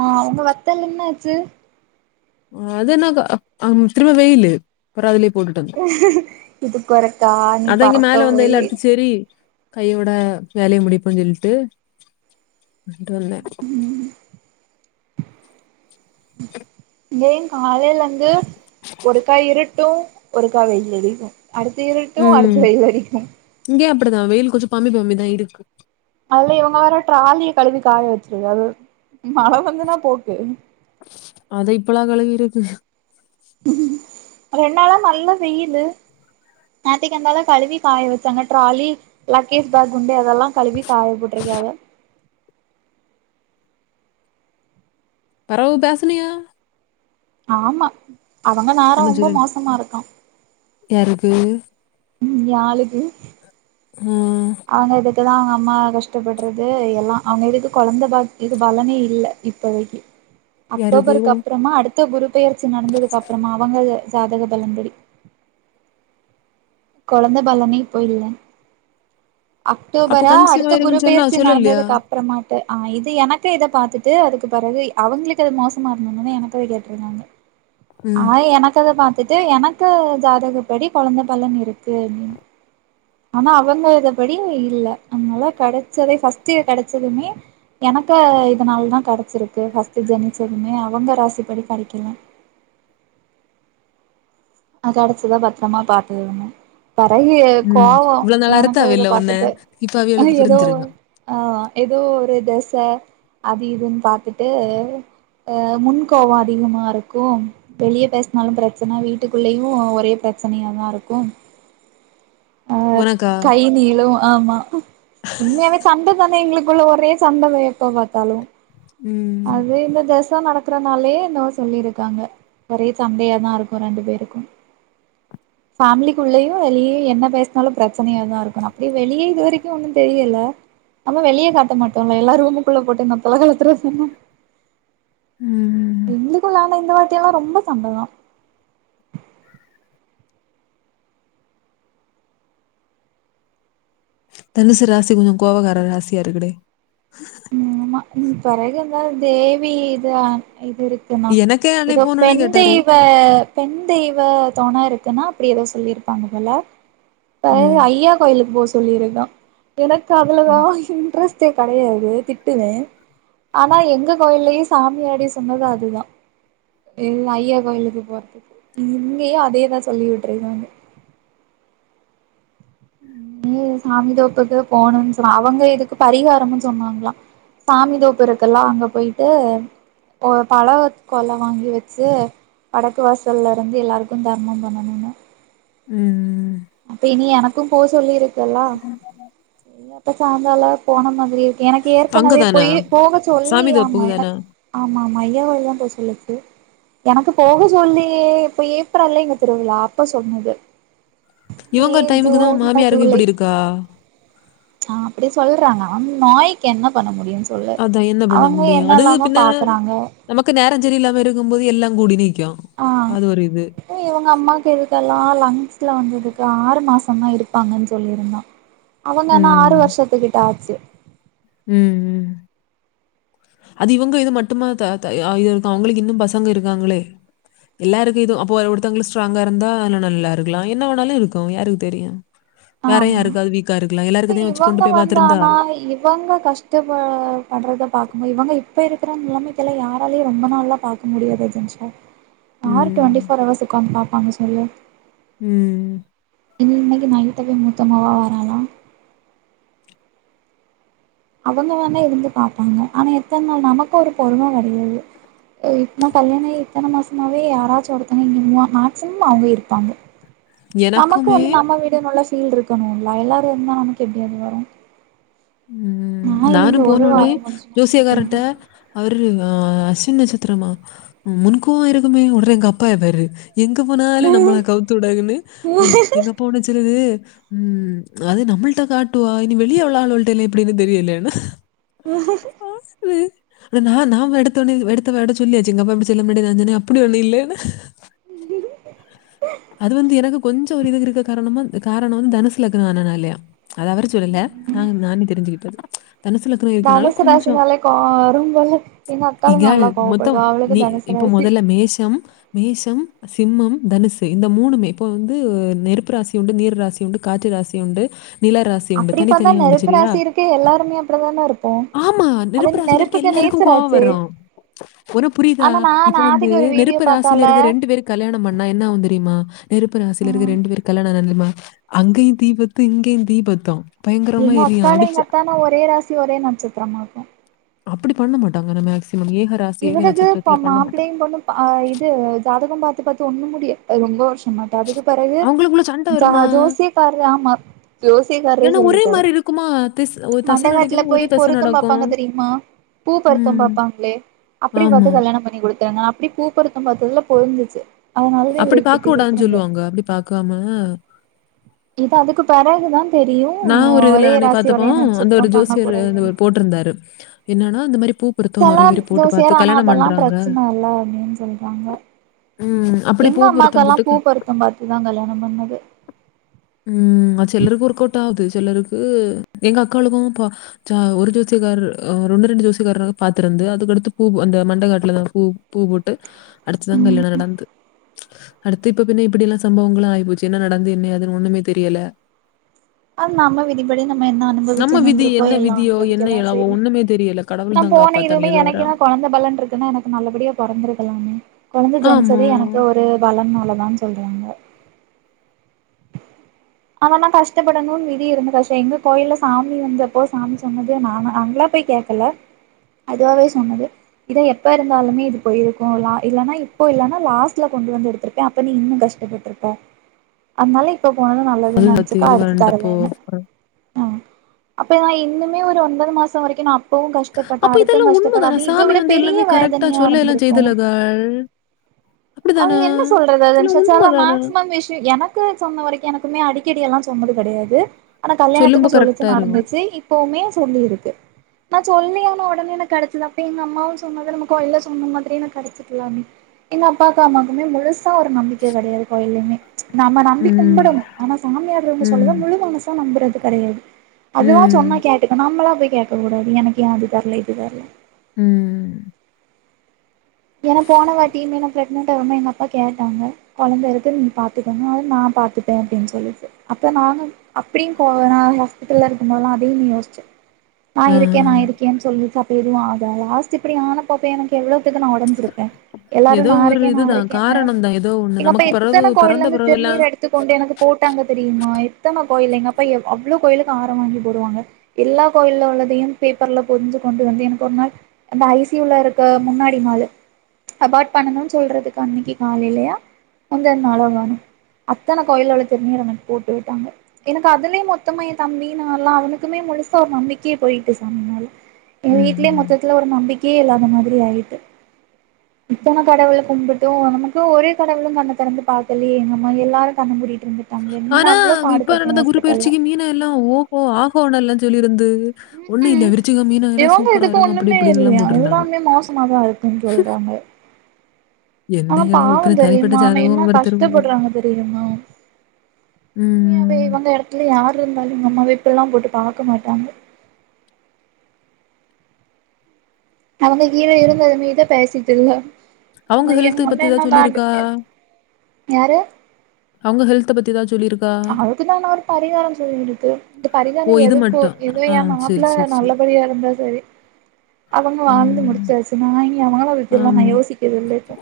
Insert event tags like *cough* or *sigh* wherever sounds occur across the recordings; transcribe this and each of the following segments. ஆ உங்க வத்தல் என்ன ஆச்சு அ அது என்னாக்கா அம் திரும்ப வெயிலு அப்புறொ அதுலயே போட்டுட்டு வந்தோ இதுக்கு ஒருக்கா நீ அதா இங்க பறக்க மேல வந்தைல போயி அடுத்து செரி கையோட வேலைய முடிப்போன் சொல்லிட்டு பொயிட்டு வந்தே இங்கேயு காலைலர்ந்தூ ஒருக்கா இருட் டு ஒருக்கா வெயில் அடிக்கு அடுத்து இருட்டு அடுத்து வெயில் அடிக்கு இங்கயு அப்டிதா வெயில் கொஞ்சொ பம்மி பம்மிதா இருக்கு அதுலயு இவங்க வேற ட்ராலிய கழுவி காய வச்சிருக்காவு மழ வந்துன்னா போக்கு அத இப்பலா கழுவி இருக்கு ரெண் நாளா நல்ல வெயிலு நேத்தைக்கந்தால கழுவி காய வச்சாங்க ட்ராலி லக்கேஜ் பேக்குண்டு எதெல்லா கழுவி காய போட்ருக்காவ பெறவு பேசுனியா ஆமா அவங்க நேரோ ரொம்ப மோசமா இருக்கா யாருக்கூ உம் ஏ ஆளுக்கு உம் அவங்க இதுக்குதா அவங்கம்மா கஷ்டப்பட்றது எல்லா அவங்க இதுக்கு கொழந்த பாக் இது பலனே இல்ல இப்பொதைக்கி யாருக்கு உங்க- அக்டோபருக்கப்றமா அடுத்த குருபெயர்ச்சி நடந்ததுக்கப்பறமா அவங்க ஜாதக பலன்படி கொழந்த பலனே இப்போ இல்ல அப்ப அக்டோபரா கன்சீவ் அடுத்த ஆயிருக்குன்னு சொன்னா அவ குருபெயர்ச்சி சொல்லலையா நடந்ததுக்கு அப் பறமாட்டு ஆ இது எனக்கு இத பாத்துட்டு அதுக்கு பிறகு அவங்களுக்கு அது மோசமா இருந்தோன்ன எனக்கு அத கேட்டிருந்தாங்க ம் ஆ எனக்கு அத பாத்துட்டு எனக்கு ஜாதகப்படி கொழந்த பலன் இருக்கு தென் ஆனா அவங்க இது படி இல்ல அதனால கிடைச்சதே ஃபர்ஸ்ட் இது கிடைச்சதுமே எனக்கு இதனாலதா கெடச்சிருக்கு ஃபர்ஸ்ட் ஜனிச்சதுமே அவங்க ராசிப்படி கெடைக்கலா அ கிடச்சத பத்திரமா பாத்துகரனு பறகு ம் கோவொ இவ்வளவு நாள் எனக்கு அறுத்தாவே இத இல்ல உன்ன பாத்துட்டு இப்ப அவியலுக்கு ஏதோ புரிஞ்சிருக்கான் ஆ ஏதோ ஒரு தெச அது இதுன்னு பாத்துட்டு ஆ முன்கோவம் அதிகமா இருக்கும் வெளிய பேசினாலும் பிரச்சன வீட் வீட்டுக்குள்ளேயு ஒரே பிரச்சனையாதா இருக்கு ஆ உனக்கா கை நீளும் ஆமா உண்மையாவே சண்ட தானே எங்களுக்குள்ள ஒரே சண்ட எப்ப பாத்தாலு ம் அது என்ன தெ அ நடக்கறனாலயே என்னவோ சொல்லியிருக்காங்க ஒரே சண்டையாதா இருக்கும் ரெண்டு பேருக்கு ஃபேமிலிக்குள்ளேயும் வெளியேயும் என்ன பேசுனாலும் பிரச்சனையாதா இருக்கு அப்படியே வெளியே இது வரைக்கு ஒன்னு தெரியல ஆனா வெளியே காட்ட மாட்டோம்லல்ல எல்லா ரூமுக்குள்ள போட்டு *unintelligible* ம் எங்களுக்கும்ள்ளனா இந்த வாட்டி எல்லா ரொம்ப சண்டதா தனசு ராசி கொஞ்ச கோவாகார ராசியா இருக்குடே ம் ஆமா பெறகு இந்த தேவி இதா இது இருக் எனக்கே *unintelligible* அன்னை இதோ போனோடனே பெண் கேட்டாரு தெய்வ பெண் தெய்வ தொண இருக்குன அப்டி ஏதோ சொல்லியிருப்பாங்க போல ஆ ம். ஐயா கோயிலுக்கு போ சொல்லியிருக்கா எனக் அதுல தா ம். இன்ட்ரெஸ்ட்டே கெடையாதே திட்டுவேன் ஆனா எங்க கோயிலயே சாமியாடி சொன்னது அதுதா ஐயா கோயிலுக்கு போறதுக்கு இங்கேயும் அதே தா சொல்லிட்டுருக்காங்க ம் சாமிதோப்புக்கு போணுன் சொ அவங்க இதுக்கு பரிகாரம்னு சொன்னாங்களா சாமிதோப்பு இருக்கில்ல அங்க போய்ட்டு ஓ பாலக் கொல வாங்கி வச்சு வடக்கு வாசல்லருந்து எல்லாருக்கு தர்மம் பண்ணனுனு ம் அப்ப இனி எனக்கும் போ சொல்லிருக்குல்லா செரி அப்ப *unintelligible* போன மாதிரி எனக்கு ஏற்கனவே அங்கதானா? போயி போக சாமி சொல்லியாமா தோப்புக்கு என தானா? ஆமாமா ஐயா கேயில் தா போ சொல்லீர்க்கு எனக்கு போக சொல்லியே இப்ப ஏப்ரல்ல இங்க திருவிழா அப்ப சொன்னது மே இவங்க டைமுக்கு தான் ஜுன் மாமியாருக்கு ஜுலை இப்படி இருக்கா? ஆ அப்டி சொல்றாங்க ம் நோய்க்கு என்ன பண்ண முடியும் தோழர் அதான் என்ன பண்ண அவங்க முடியும்? அது என்னல்லாமோ பின்ன பாக்கறாங்க நமக்கு நேரஞ் செரி இல்லாம இருக்கும் போது எல்லா கூடி நிக்கு ஆ அது ஒரு இது இவங்க அம்மாவுக்கு இதுக்கெல்லாம் லங்ஸ்ல வந்தது கா ஆறு மாசம் தா இருப்பாங்கன் சொல்லிருந்தா அவங்க அனா ம். ஆறு வருஷத்துக்கிட்ட ஆச்சு ம் ம் அது இவங்க இது மட்டுமா தா தா ஆ இது அவங்களுக்கு இன்னு பசங்க இருக்காங்களே எல்லாருக்கு இதுவு அப்போ ஒரு ஒருத்தவங்களு ஸ்ட்ராங்கா இருந்தா நல்லா இருக்கலா என்ன வேணாலு இருக்கு யாருக்கு தெரியும் வேற ஆமா யாருக்காவது வீக்கா இருக்கலா எல்லாருக்கு இதே வெச்சு கொண்டு போய் பாத்துருந்தா ரொம்ப கஷ்டப்ப படுறத பாக்குபோ இவங்க இ இப்ப இருக்கிற நிலமைக்கெல்லா யாராலயு ரொம்ப நாள்ளா பாக்க முடியாது ஏஜென்ஸா ஆர்ட்ட ம். வண்டி உக்கார *unintelligible* உக்கான் பாப்பாங் சொல்லு ம் இன் இன்னைக்கு நைட்டு தா மூத்த மவ வராலா அவங்க வேனா இருந்து பாப்பாங்க ஆனா எத்தன் நாள் நமக்கு ஒரு பொறும கெடையாது இப்னா கல்யாண ஆயி இத்தன மாசமாவே யாராச்சு ஒருத்தங்க இங்க மேக்ஸிமம் அவங்க இருப்பாங்க நமக்கு எனக்குமே வந்து நம்ம வீடுன் உள்ள ஃபீல் இருக்கணுல்ல எல்லாரு இருந்தா நமக்கு எப்படி அது வரு ம் நா இனி இந்த நானும் ஒரு போனொன்னே வாரோ முடிச்சு எங்க ஜோசியக்கார்ட்ட வீட்டுக்கு அவுரு ஆ அஸ்வின் நட்சத்திரமா முன்கோவம் இருக்குமே அவுரு எங்க அப்பா இருந்தாரு எங்க போனாலு நம்மள கவுத்து உடாங்கன்னு ஒட எங்க அப் பா ஒன்னு சொல்லுது ம் அது நம்மள்ட்ட காட்டுவா இனி வெளிய உள்ள ஆளுள் ட்ட எப்படின்னு தெரியில்ல என்ன நா நாவ் எடுத்தொன்னே எடுத்தவேட சொல்லியாச்சி எங்க அப்பா இப்டி சொல்லும் முன்னாடி நா சொன்ன அப்படி ஒண்ணு இல்லன்னு அது வந்து எனக்கு கொஞ்சோ ஒரு இது இருக்க காரணமு காரணம் தனுசுலக்னம் ஆனனாலயா அது அவரு சொல்லல ம் நான் நானு தெரிஞ்சுகிட்டது தனசுலக்கணோ இருக்கனால தனுசு கொஞ்சொ ராசினாலே கோவம் வரும்போல எங்க அக்காலா இங்க நல்லா மொத்தொம் கோவப்படுவா அவளுக்கு தனுசு இப்போ ராசி மொதல்ல மேஷம் மேஷம் சிம்மம் தனுஷ் இந்த மூணுமே இப்ப வந்து நெருப்பு ராசி உண்டு நீர் ராசி உண்டு காற்று ராசி உண்டு நிலரா சி உண்டு அப்டி பாத்தா தனித்தனியா உண்டு நெருப்பு செரியா ராசி இருக்கு எல்லாருமே அப்டிதான இருப்போ ஆமா அது நெருப்பு ராசில்லரிக் கெ நெருப்புக்கு எல்லாருக்கு நேச்சர் கோவோ ஆச்சே வர்றோ உனக் புரியுதா ஆனா நா இப்ப வந்து நாதிக்கு ஒரு வீடியோ நெருப்பு ராசியில பாத்தால இருக்கிற ரெண்டு பேருக் கல்யாணம் பண்ணா என்னா ஆவுந் தெ ரியுமா நெருப்புராசில இருக்க ம் ரெண்டு பேருக்கு கல்யணம் ஆனா என்ன தெரியுமா அங்கேயு தீபத்து இங்கேயு தீபத்தோ எங்க அக்காலெ எங்க அத்தானு ஒரே ராசி ஒரே நட்சத்திரமா இருக்கு அப்படி பண்ண மாட்டாங்க மேக்சிமம் ஏக ராசி ஏக இவளது இப்ப நட்சத்திரத்துல பண்ண மாட்டாங்க மாப்பிள்ளையு பொண்ணு ஆ இது ஜாதகம் பார்த்து பார்த்து ஒண்ணு முடியல ரொம்ப வருஷமா அதுக்கு பெறகு அவங்களுக்குள்ள சண்டை ஜா வருமா ஜோசியக்காரர் ஆமா ஜோசியக்காரரே ஏன்னா ஒரே சொல்லிட்டாரு மாதிரி இருக்குமா திஸ் ஒரு தசை மண்டகாத்துல நடக்குது போய் ஒரே தசை பொருத்தம் நடக்கும். பாப்பாங்க தெரியுமா பூ பொருத்தம் ம். பாப்பாங்களே அப்படி ஆமா. பாத்து கல்யாணம் பண்ணி கொடுத்தாங்க அப்டி பூ பொருத்தம் பார்த்ததுல பொருந்துச்சு அதனாலதா அப்படி இவருக்கு பாக் கட்டி கூடாஞ் குடுத்தாங்க சொல்லுவாங்க அப்படி பாக்காம இது அதுக்கு பெறகுதான் நா ஒரு இதுல அன்னைக் பாத்தப்போ அந்த ஒரு நட்சத்திரம் பண்ண ஜோசியர் அந்த கூடாதுன்னு ஒரு போட்ருந்தாரு என்னன்னா அந்த மாரி பூ பொருத்தம் நெறைய செளான் பேர் போட்டு ஜோசியர் பார்த்து ஆனா கல்யாணம் அதெல்லா பண்றாங்க. பிரச்சன இல்ல அப்படின் சொல்டிராங்க ம். அப்படி எங்க பூ பொருத்தம் அம்மாக்கெல்லா போட்டு க பூ பொருத்தம் பாத்துதா கல்யாணம் பண்ணது ம் அது சில்லருக்கு ஒர்க் அவுட் ஆகுது சில்லருக்கு எங்க அக்காளுக்கு ப அச்சா ஒரு ஜோசியக்கார் ஒ ஒன்னு ரெண்டு ஜோசிக்கார்ரு பாத்துருந்து அதுக்கடுத்து பூ அந்த மண்டகாட்டுலதா பூ பூ போட்டு அடுத்துதா கல்யாண நடந்து அடுத்து இப்ப பின்னே இப்படில்லா சம்பவங்கள் ஆய் போச்சு என்ன நடந்து இன்னியாது ஒண்ணுமே தெரியல அ நம்ம விதிபடி நம்ம என்ன நம்ம அனுபவிக்கணோன் விதி இருக்கோ என்ன எல்லா விதியோ, என்ன அனுபவிக்கதா எழவோ செய்னு ஒண்ணுமே தெரியல. நா கடவுள் தான் போன காப்பாத்தான இதுவுமே எது வர எனக்கு எல்லா கொழந்த பலன் இருக்குன்னா எனக்கு நல்லபடியா பொறந்திருக்கலாமே கொழந்த ஆமா. ஜெனிச்சதே எனக்கு ஒரு பலனாலதான் சொல்றாங்க *inaudible* அதெல்லா கஷ்டப்படணுன் விதி இருந்த கஷ்டோ எங்க கோயில்ல சாமி வந்தப்போ சாமி சொன்னது நானு அங்கலா போய் கேக் கல அதுவாவே சொன்னது இத எப்ப இருந்தாலுமே இது போயிருக்கு லா இல்லன்னா இப்போ இல்லனா லாஸ்ட்ல கொண்டு வந்து எடுத்திருக் அப்ப நீ இன்னு கஷ்டப்பட்டுருப்ப அதனால இப்ப போனது அது நல்லதுன் சத்தி நெனச்சுக்கோ அது அடுத்து வரண்டப்போ தருவேன்னு அ அப்ப நா இன்னுமே ஒரு ஒன்பது மாசோ வரைக்கு நா இப்பவு கஷ்டப்பட்ட அப்ப அடுத்து இதெல்லாம் கஷ்டப்பட்ட உண்மதானா? அது இத சாமி விட வந்து பெரிய எல்லாமே கரெக்ட்டா வேதனையா சொல்ல எல்லாம் இருந்திருக்கு செய்தலகள். அப்படிதானா? அத என்ன சொல்றது அதன் இதெல்லாம் சச்சாலாலு உண்மதானா? மேக்சிமம் விஷி எனக் கு சொன்ன வரைக்கு எனக்குமே அடிக்கடி எல்லா சொன்னது கடையாது ஆனா சொல்லும்போ கல்யாணத்துக்குமே சொல்லுச்சு கரெக்ட்டா இருக்கும். நடந்துச்சு இப்போவுமே சொல்லியிருக்கு நா சொல்லியுன் ஒடனே எனக்கு கெடச்சது அப்ப எங்க அம்மாவு சொன்னது நம்ம கோயில்ல சொன்ன மாதிரியே நா கெடச்சிருக்கலாமே எங்க அப்பாவுக்கு அமாக்குமே முழுசாக ஒரு நம்பிக்க கடையாது கோயிலியுமே நாம நம்பி ம். கும்புடும் ஆனா சாமியார்கள்க சொல்லறத ம். முழு மனசா நம்புறது கடையாது அதுவா சொன்னா ம். கேட்டுக்க நம்மளா போய் கேக்க கூடாது எனக்கு ஏ அது தரல இது தரல ம் இல்லனா போன வாட்டியுமே நா கேட் என்னட்ட வந்து எங்க அப்பா கேட்டாங்க கொழந்த இருக்கு நீ பாத்துக்கோனு அது நா பாத்துப்பே அப்டின் சொல்லிட்டு அப்ப நானு அப்டியு போவனா ஹாஸ்பிட்டல்ல இருக்கும்போதெல்லா அதையு யோஸ்ச்ச நா ஆ. இருக்கே நா இருக்கேன் சொல்லுச்சு அப்ப எதுவு ஆகாதா லாஸ்ட் இப்படி ஆனா போப்பே எனக்கு எவ்ளோ தெர்மா ஒட சிருப்ப எல்லாரு ஏதோ நா ஒரு இருக்கே நா இதுதான். இருக்கேனு காரணம் தான். ஏதோ ஒண்ணு. இல்ல இப்ப நமக்கு பிறவு எத்தன பிறந்த கோயில்லந்து பிறவெல்லாம் திருநீர் எடுத் து கொண்டு எனக்கு போட்டாங்க தெரியுமா எத்தன கோயில்ல எங்க அப்பா எவ் அவ்ளோ கோயிலுக்கு ஆரோ வாங்கி போடுவாங்க எல்லா கோயில்ல உள்ளதயு பேப்பர்ல பொரிஞ்சு கொண்டு வந்து எனக்கு ஒரு நாள் அந்த ஐ சி யூல இருக்க முன்னா டி நாளு அபார்ட் பண்ணணுன் சொல்றதுக்கு அன்னைக்கி காலைலயா முந்தன் நாளாவா அத்தன கோயில்ல உள்ள திருநீர் எனக் போட்டு விட்டாங்க எனக்கு அதுலயு மொத்தமா எ தம்பி நால்லா அவனுக்குமே முழுசா ஒரு நம்பிக்கையே போயிட்டு சாமிமேல எங்க ம். வீட்லே ம். மொத்தத்துல ஒரு நம்பிக்கியே இல்லாத மாதிரி ஆயிட்டு இத்தன கடவுள கும்பிட்டு நமக்கு ஒரே கடவுளு கண்ண திறந்து பாக்கலையே நம்ம எல்லாரு கண்ண மூடிட்ருந்து தாங்க உண்மேலு அவ்ளோ பாடுபட்ட ஹாஸ்பிட்டல்ல னே எல்லா ஓஹோ ஆஹோனுலா சொல்லிருந்து ஒண்ணு இல்ல ம்ஹூம் விரிச்சகோ மீனோ எல்லா இவங்க சூப்பரா இதுக்கு இருக்கு அப்டி ஒண்ணுமே இப்டின்லா இல்லையா போட்டிருந்தாங்க எல்லாமே மோசமாதா என்ன அவன் எல்லாம் பாவோ ஒருத்தர் தனிப்பட்ட தெரியுமா அவ ஜாதகம் என்ன ஒவ்வொருத்தரும் ஒவ்வொரு கஷ்டப்படுறாங்க தெரியுமா உண்மையாவே ம். இவங்க எடத்துல யாரு இருந்தாலு இவுங்க அம்மாவ இப்பல்லா போட்டு பாக்க மாட்டாங்க அவுங்க கீழ இருந்தது மீதே பேசிட்டு அவங்க இல்ல ஹெல்த் என் ஒன்ன பத்தி ஏதாவது என்ன தாண்டு சொல்லியிருக்கா? யாரு அவுங்க ஹல்த்த பத்தி ஏதா சொல்லிரு அதுக்குதா இன்னொரு பரிகாரோ சொல்லிருக்கு அந்த ஓ! பரிகாரோ இது எதுக்கோ மட்டும். ஆ இல்லயா சரி, மாப்புள்ள சரி, சரி. நல்லபடியா இருந்தா செரி அவுங்க வாழ்ந்து ம். முடிச்சாச்சு நா இனி அவுங்கள பத்திலா நா ஆமா, யோசிக்கிறது இல்ல இப்ப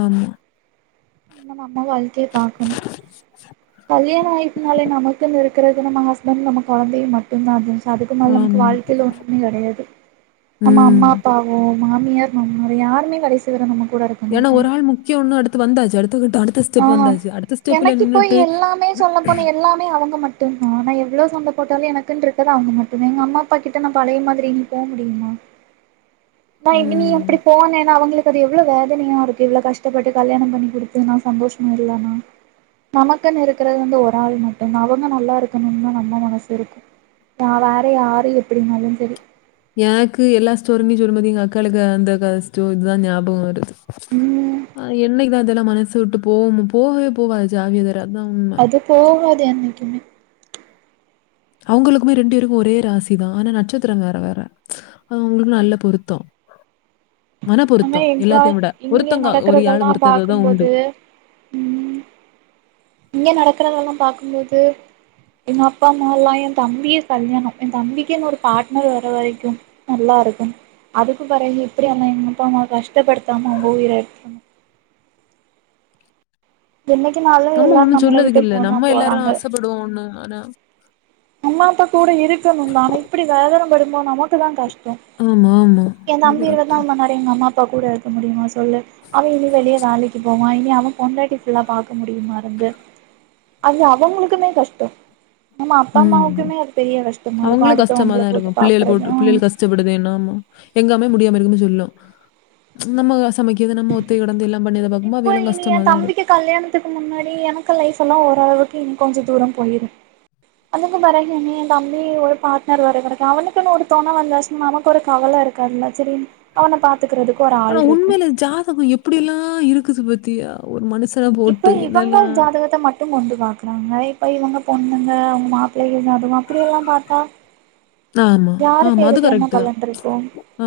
ஆமா நம் நம்ம வாழ்க்கைய பாக்கணு கல்யானோ ஆயிர்ச்சுனாலே நமக்குனு இருக்குறது நம்ம ஹஸ்பண்ட் நம்ம கொழந்தைங்க மட் ந்தா *unintelligible* அதுக்கு மேல நம்மக்கு ஆமா. வாழ்க்கைல ஒன்னுமே கடையாது நம்ப ம். அம்மா அப்பா ஓ மாமியார் மாமனார் யாருமே கடைசி வர நம்ம கூட இருக் ஏனா ஒரு ஆள் முக்கியோனு அடுத்து வந்தாச்சு அடுத்தக்கட்ட அடுத்த ஆ ஸ்டெப் வந்தாச்சு. அடுத்த ஸ்டெப்ல எனக்கு இப்போ நின்னுட்டு எல்லாமே சொல்ல போனா எல்லாமே அவுங்க மட்டுந்தா ஆனா எவ்ளோ சண்ட போட்டாலு எனக்குன் இருக்கது அவ்ங்க மட்டுந்தே எங்க அம்மா அப்பாக்கிட்ட நா பழைய மாதிரி இனி போ முடியுமா *inaudible* நா எங்க நீயும் ம். அப்டி போனேனா அவ்ங்களுக்கு அது எவ்ளோ வேதனையா இருக்கு இவ்ளோ கஷ்டப்பட்டு கல்யாணம் பண்ணிக் குடுத்து நா சந்தோஷமா இல்லனா நமக்குன்னு இருக்குறது வந்து ஒராள் மட்டுந்தா அவ்ங்க நல்லா இருக்கணுன் தா நம்ம மனசு இருக்கு நா வேற யாரு எப்டி இருந்தாலுச் செரி எனக்கு எல்லா ஸ்டோரியு நீ சொல்லும்போது எங்க அக்காளுங்க அந்த கத ஸ்டோர் இதா ஞாபகோ வருது ம் ஆ என்னைக்கு அதலா மனசு விட்டு போம் போகவே போவாது ஜாவியதரா அதாம் இது போகாது என்னைக்குமே அவ்ங்களுக்குமே ரெண்டு வேருக்கு ஒரே ராசிதா ஆனா நட்சத்திர வேற வேற அப்ப அவ்ங்களுக்கு நல்ல பொருத்தோ மன ஆனா பொருத்தோ எங்க எல்லாத்தையு விட இங்க பொருத்தங்கா நடக்கறதெல்லா ஒருயாளு ஒருத்ததா உண்டு பாக்கும்போது ம் இங்க நடக்குறதெல்லா பாக்கும்போது எங்க அப்பா அம்மாலா எ தம்பியே கல்யாண எ தம்பிக்கு இன்னொரு பாட்னர் வரவரைக்கு நல்லா இருக்கு அதுக்கு பெறகு எப்டியாது நா எங்க அப்பா அம்மாவ கஷ்டப்படுத்தாம அவுங்க உயிர எடுத்தர் இன்னைக்கு நாலு நம்ம ஒன்னு சொல்லதுக்கில்ல நம்ம எல்லாரு ஆசப்படுவோ ஒன்னு ஆனா அம்மா அப்பா கூட இருக்கணுந் தா ஆனா இப்டி வேதன படும்போது நமக்கு தா கஷ்டோ ஆமா ஆமா அது கரெக்ட்டு இப்ப எங்க அம்மா அப்பாக் கூட இருக்க முடியுமா சொல்லு அவ இனி வெளிய வேலைக்கு போவா இனி அவ பொண்டாட்டி புள்ள பாக்க முடியுமா இருந்து அது அவங்களுக்குமே கஷ்டோ ஆமா அப்பா ம். அம்மாவுக்குமே அது பெரிய கஷ்டமா இருக்கு அடுத்தவ்ங்கள கூப்ட்டு பாக்குறது கஷ்டப்படுத்தேனு ஆமா எங்கம்மாவே முடியாம இருக்கும் போது சொல்லு நம் மக சமைக்கிது நம்ம தி கெடந்து எல்லாம் பண்ணி அத பாக்கும் போது இப்போ அவிகளுக்கு இனி என் கஷ்டமாதா இருக் தம்பிக்கு கல்யாணத்துக்கு முன்னாடி எனக்கு லைஃபெல்லா ஓரளவுக்கு இன்னு கொஞ்ச தூர போயிரு அதுக்கும் பெறகு என்னைய எ தம்பி ஒரு பாட்னர் வர கெடக்கு அவனுக்குன்னு ஒரு தொண வந்தாச்சுனா நமக்கு ஒரு கவல இருக் காதுல செரி அவன பாத் த்துக்கிறதுக் ஒரு ஆ ஆனா உண்மைலே ஜாதக எப்டிலா இருக்குது பாத்தியா ஒரு மனுசன போட்டு என்னல்லா க்கு மட்டு பாக்குறாங்க இப்ப இவுங்க பொண்ணுங்க அவ்ங்க மாப்பிள்ளை என்ன அதுவு அப்டியெல்லா பாத்தா ஆமா யாருக்கு ஆமா அது எதுக்கு என்ன கரெக்ட்டு தா பலன் இருக்கு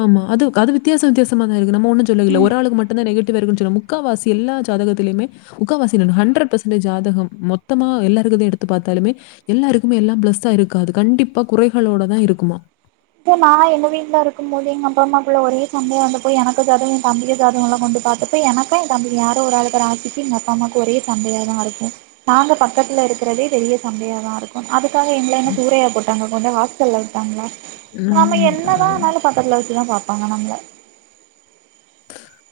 ஆமா அதுக் அது வித்தியாச வித்தியாசமாதா இருக்கு நம்ம ஒன்னு சொல்லக்கு ம் இல்ல ஒராளுக்கு மட்டுந்தா நெகட்டிவா இருக்குன் சொல்லாம முக்காவாசி எல்லா ஜாதகத்துலயுமே முக்காவாசி என்ன ஹண்ட்ரட் பெர்சன்ட்டேஜ் ஜாதகம் மொத்தமா எல்லாரு இதயு எடுத்து பாத்தாலுமே எல்லாருக்குமே எல்லா பிளஸ்ஸா இருக்காது கண்டிப்பா குறைகளோட தா இருக்குமா இப்ப நா எங்க வீட்ல இருக்கும் போது எங்க அப்பா அம்மாக்குள்ள ஒரே சண்டயா வந்தப்போ எனக்கு ஜாதக எ தம்பிய ஜாதகம்லா கொண்டு பாத் தப்ப எனக்கு எ தம்பிக்கு யாரோ ஒரு ஆளுக்கு ராசிக்கு எங்க அப்பா அம்மாவுக்கு ஒரே சண்டயா தா இருக்கு நாங்க பக்கத்ல இருக்குறதே பெரிய சண்டயாதா இருக்கு அதுக்காக எங்கள என்ன தூரையா போட்டாங்க கொண்டு ஹாஸ்டல்ல விட்டாங்ளா நம்ம ம். என்னதா ஆனாலு பக்கத்துல வெச்சுதா பாப்பாங்க நம்ள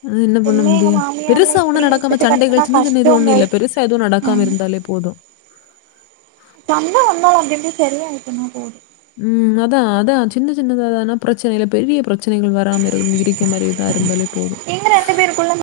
அ என்ன பண்ண உண்மையா எங்க முடியு மாமியார்லா பெருசா ஒன்னு இப்டி நடக்காம இப்டி சண்டைகள் கத்துனா சின்ன சண்டை இது கஷ்டோங்க ஒன்னுல்ல பெருசா எது நடக்காம ம் இருந்தாலே போது சண்ட வந்தாலு அப்டி இப்டி சரியாயிட்டான்னா போது ம் அதா அதா சின்ன சின்னதா தான பிரச்சனைகள பெரிய பிரச் பிரச்சனைகள் வராம இரு இருக்கே மாரிதாருந்தாலே போது புல்லன்னே